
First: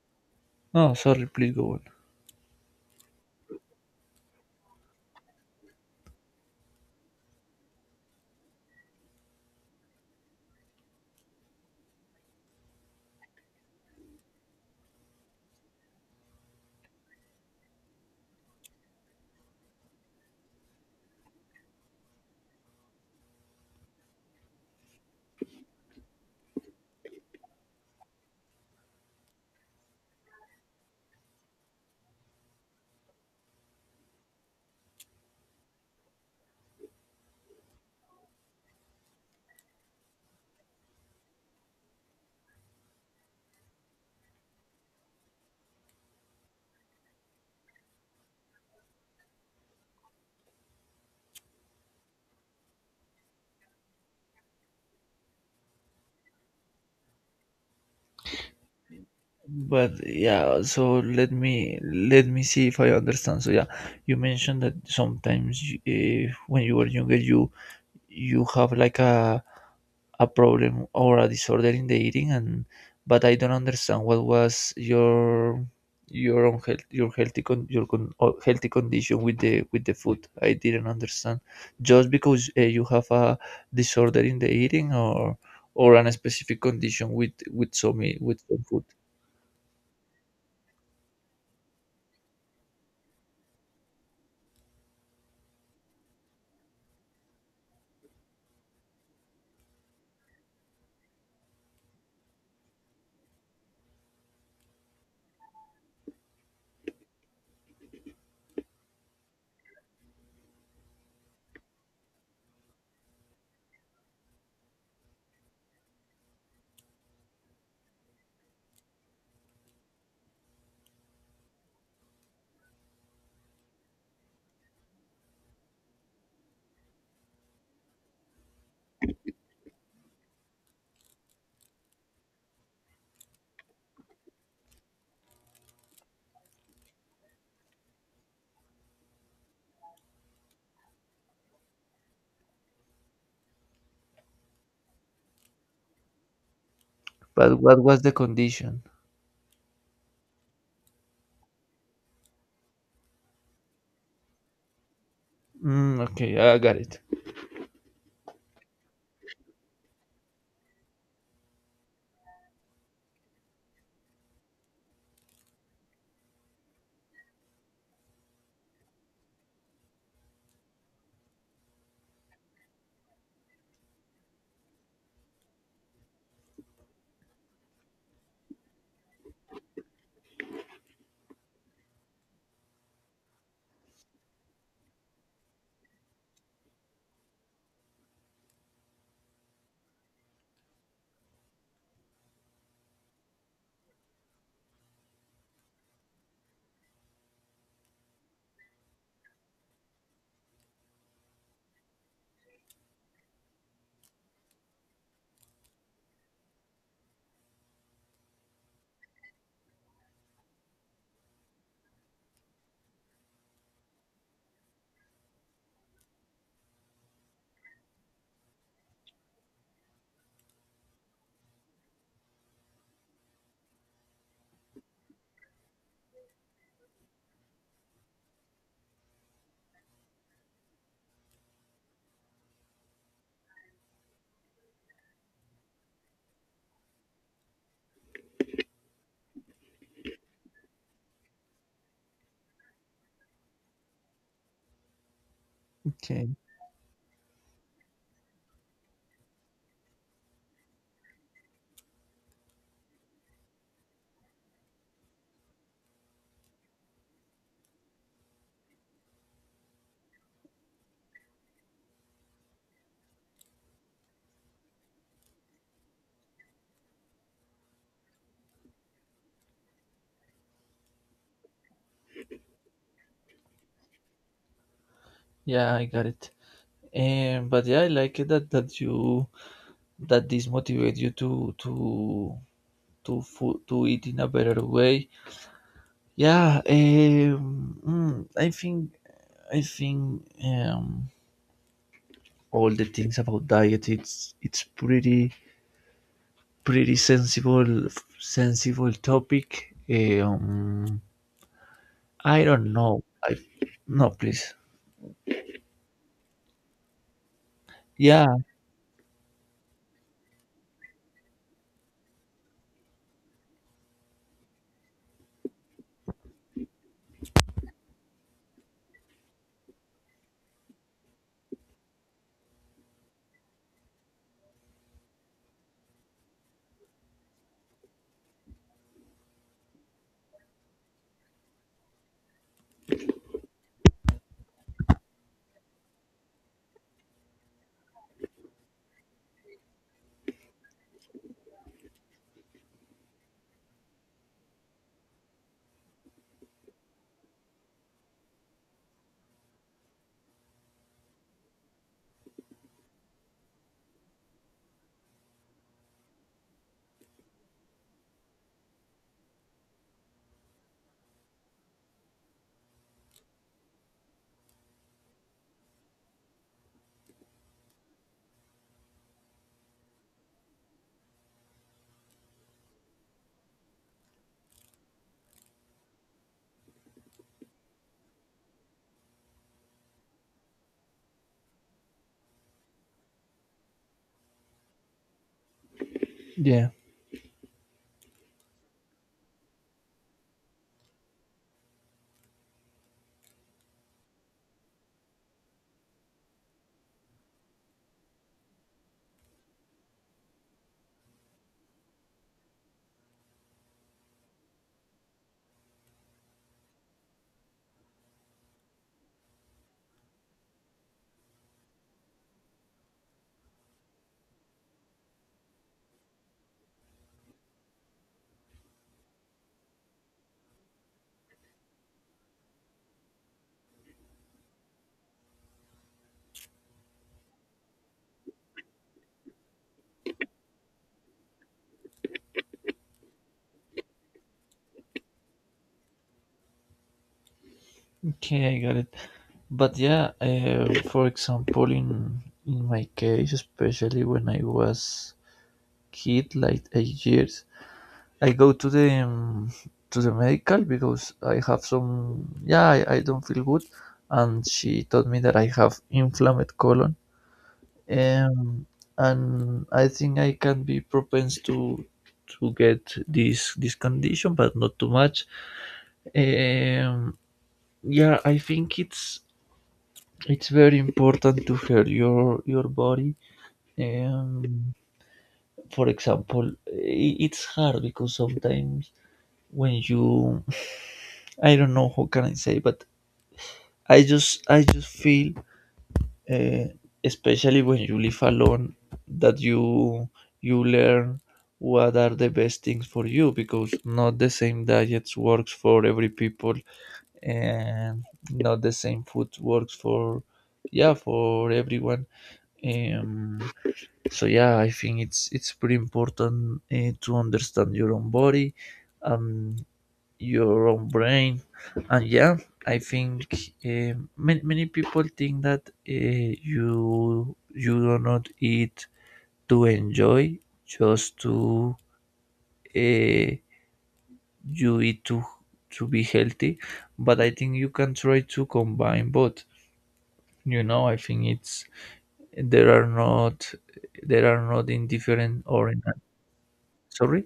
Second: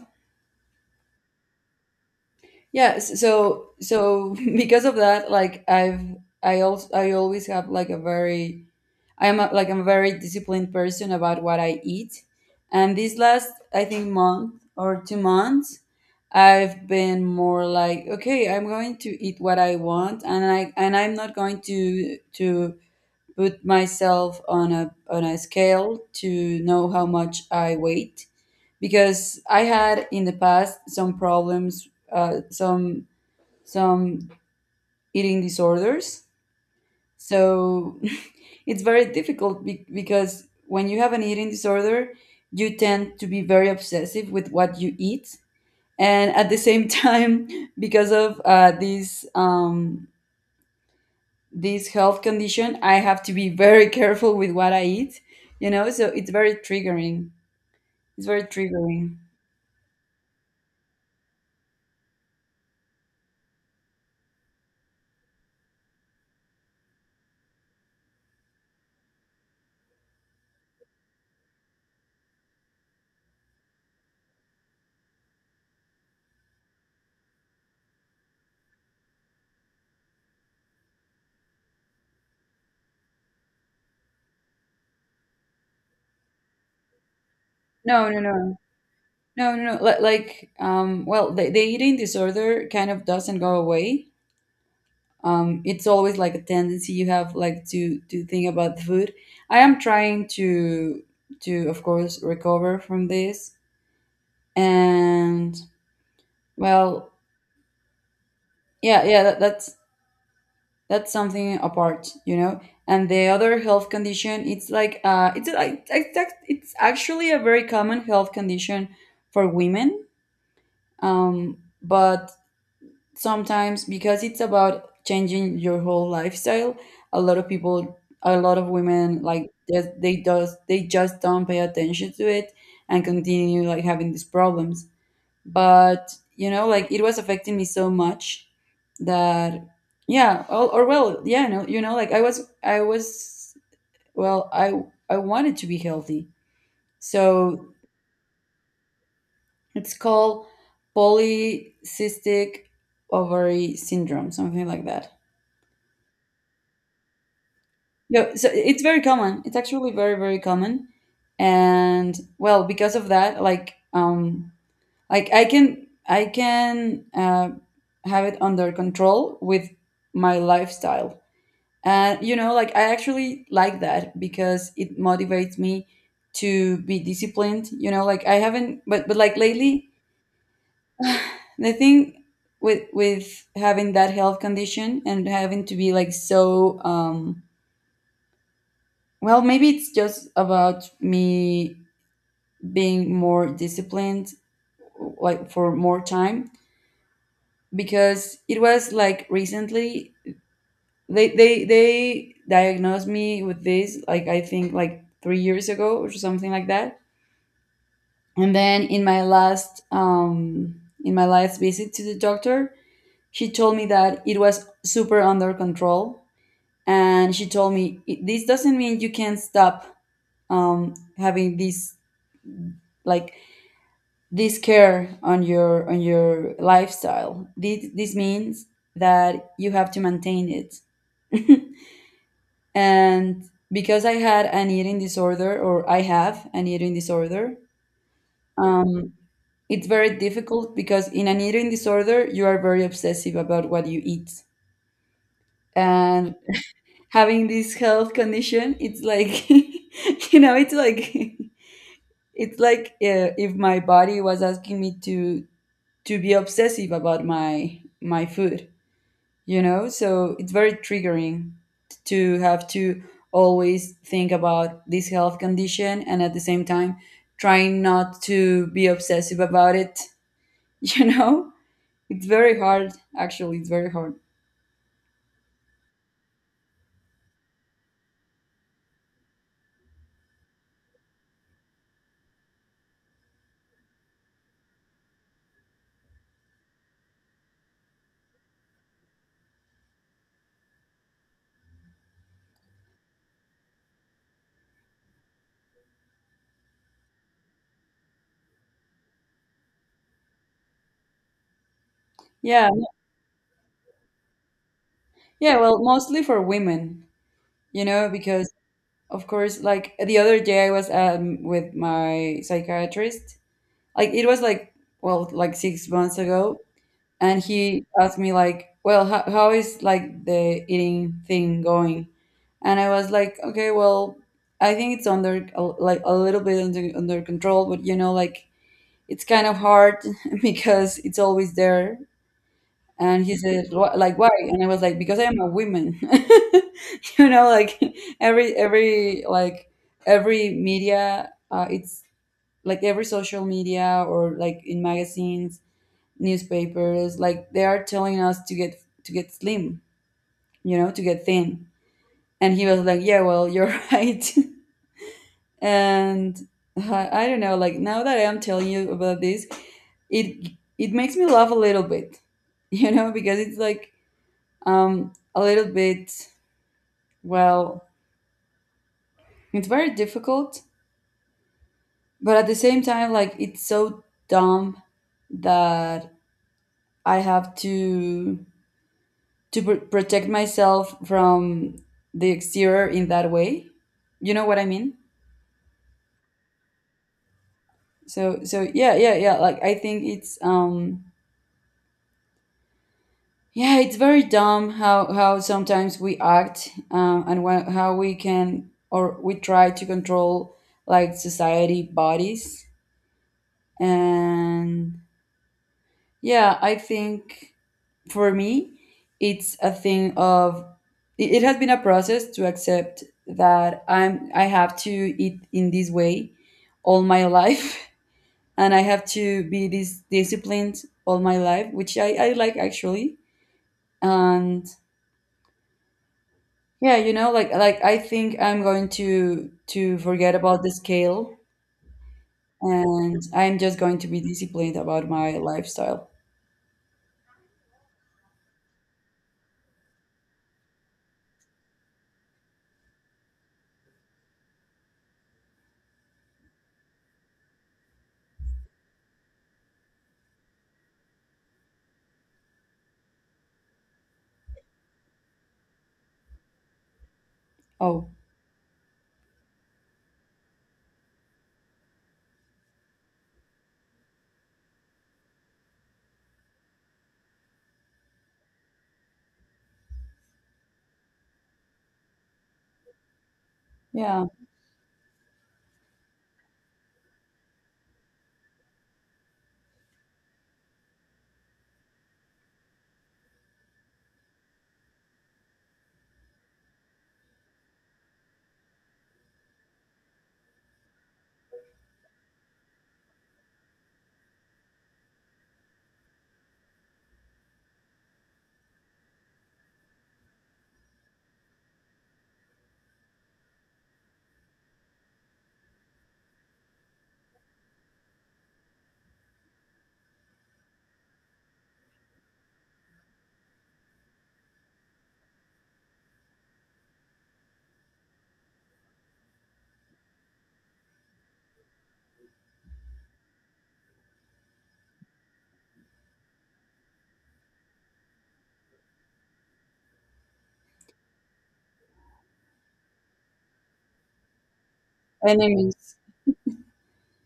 S2: Oh, sorry. Please go on.
S1: yeah. So because of that, like I've I also I always have like a very I'm a, like I'm a very disciplined person about what I eat, and this last I think month or 2 months, I've been more like okay, I'm going to eat what I want, and I'm not going to put myself on a scale to know how much I weight, because I had in the past some problems, some eating disorders. So it's very difficult because when you have an eating disorder, you tend to be very obsessive with what you eat, and at the same time, because of this this health condition, I have to be very careful with what I eat. You know, so it's very triggering. It's very triggering.
S2: But yeah, so let me see if I understand. So yeah, you mentioned that sometimes when you were younger, you have like a problem or a disorder in the eating. And but I don't understand what was your unhealth, your healthy con, your con, healthy condition with the food. I didn't understand just because you have a disorder in the eating, or an specific condition with some
S1: No,
S2: e-
S1: no,
S2: with
S1: no,
S2: some food.
S1: no, no, no. Like, well, the eating disorder kind of doesn't go away. It's always like a tendency you have like to think about food. I am trying to of course recover from this, and well, yeah, that's something apart, you know. And the other health condition, it's like it's like it's actually a very common health condition for women. But sometimes, because it's about changing your whole lifestyle, a lot of people, a lot of women, like just they does they just don't pay attention to it and continue like having these problems. But you know, like it was affecting me so much that yeah, or well, yeah, no, you know, like I was well, I wanted to be healthy,
S2: But
S1: so
S2: what was the condition?
S1: it's called polycystic ovary syndrome, something like that.
S2: Mm, okay, I got it.
S1: Yeah, so it's very common. It's actually very, very common. And well, because of that, like I can have it under control with my lifestyle. And you know, like I actually like that because it motivates me to be disciplined, you know, like I haven't but like lately the thing with having that health condition and having to be like so well, maybe it's just about me being more disciplined, like for more time, because it was like recently they diagnosed me with this, like I think like 3 years ago or something like that. And then in my last visit to the doctor, she told me that it was super under control, and she told me "I- this doesn't mean you can stop having these like this care on your lifestyle. This means that you have to maintain it." And because I had an eating disorder, or I have an eating disorder, um, it's very difficult, because in an eating disorder you are very obsessive about what you eat.
S2: Okay,
S1: And having this health condition, it's like you know it's like it's like if my body was asking me to be obsessive about my my food, you know, so it's very triggering to have to always think about this health condition, and at the same time, trying not to be obsessive about it. You know, it's very hard actually, it's very hard.
S2: yeah, I got it. But yeah, I like it that that you that this motivate you to food, to it in a better way. Yeah, I think all the things about diet it's pretty pretty sensible, sensible topic. I
S1: Yeah,
S2: don't know. I no please.
S1: yeah, well, mostly for women, you know,
S2: Yeah,
S1: because of course, like the other day I was with my psychiatrist, like it was like well like 6 months ago, and he asked me like well how is like the eating thing going, and I was like okay, well, I think it's like a little bit under control, but you know, like it's kind of hard. Because it's always there. And he said "Wh- like why?" And I was like because I am a woman. You know, like every like every media, it's like every social media, or like in magazines, newspapers, like they are telling us to get slim, you know, to get thin. And he was like yeah, well, you're right. And I don't know, like now that I am telling you about this, it it makes me laugh a little bit. You know, because it's like a little bit well, it's very difficult, but at the same time, like it's so dumb that I have to protect myself from the exterior in that way, you know what I mean.
S2: yeah.
S1: So yeah, yeah, yeah, like I think it's yeah, it's very dumb how sometimes we act, and how we can, or we try to control like society bodies. And yeah, I think for me, it's a thing of it, it has been a process to accept that I have to eat in this way all my life. And I have to be this disciplined all my life, which I like actually. And yeah, you know, like I think I'm going to forget about the scale, and I'm just going to be disciplined about my lifestyle.
S2: Okay, I got it. But yeah, for example, in my case, especially when I was kid, like 8 years, I go to the medical because I have some yeah I don't feel good, and she told me that I have inflamed colon,
S1: Oh,
S2: um, and I think I can be propense to get this this condition, but not too much. Um, yeah, I think it's very important to hear your body.
S1: yeah.
S2: Um, for example, I- it's hard because sometimes when you I don't know how can I say, but I just feel, uh, especially when you live alone, that you learn what are the best things for you because not the same diets works for every people and not the same food works for yeah for everyone. Um, so yeah, I think it's pretty important to understand your own body. Um, your own brain and yeah I think many, many people think that you you do not eat to enjoy, just to uh, you eat to be healthy, but I think you can try to combine both. You know I think it's there are not, there are not indifferent or in
S1: Enemies.
S2: sorry.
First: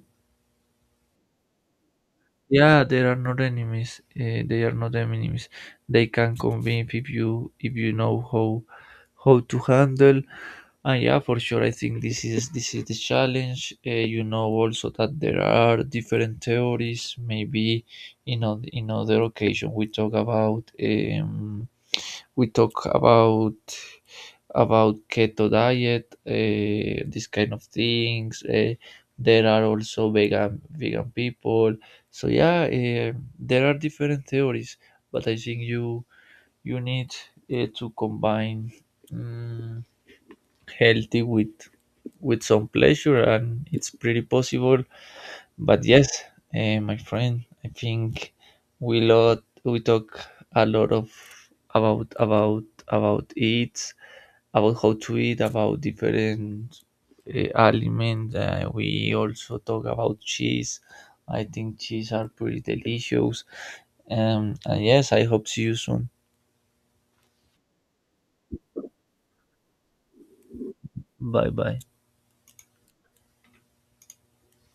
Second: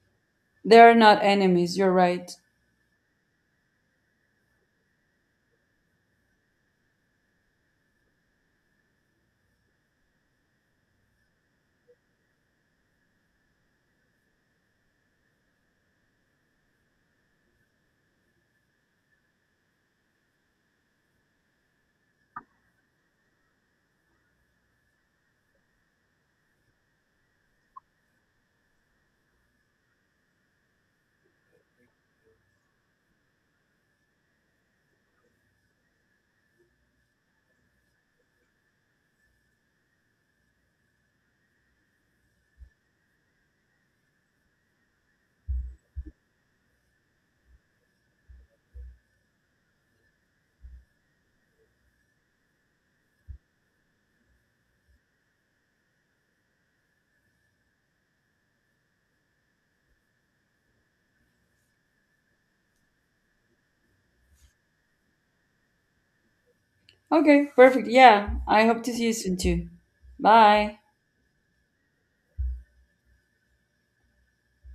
S1: They are not enemies, you're right.
S2: Yeah, they are not enemies. They are not enemies. They can convince if you know how to handle. And yeah, for sure, I think this is, this is the challenge. You know also that there are different theories. Maybe in on, in other occasion we talk about. We talk about keto diet, this kind of things. There are also vegan, vegan people. So yeah, there are different theories, but I think you you need to combine um, healthy with some pleasure, and it's pretty possible. But yes, eh, my friend, I think we talk a lot of about about it, about how to eat, about different aliments. We also talk about cheese. I think cheese are pretty delicious. And yes, I hope see you soon.
S1: Okay, perfect. Yeah, I hope to see you soon too. Bye.
S2: Bye bye.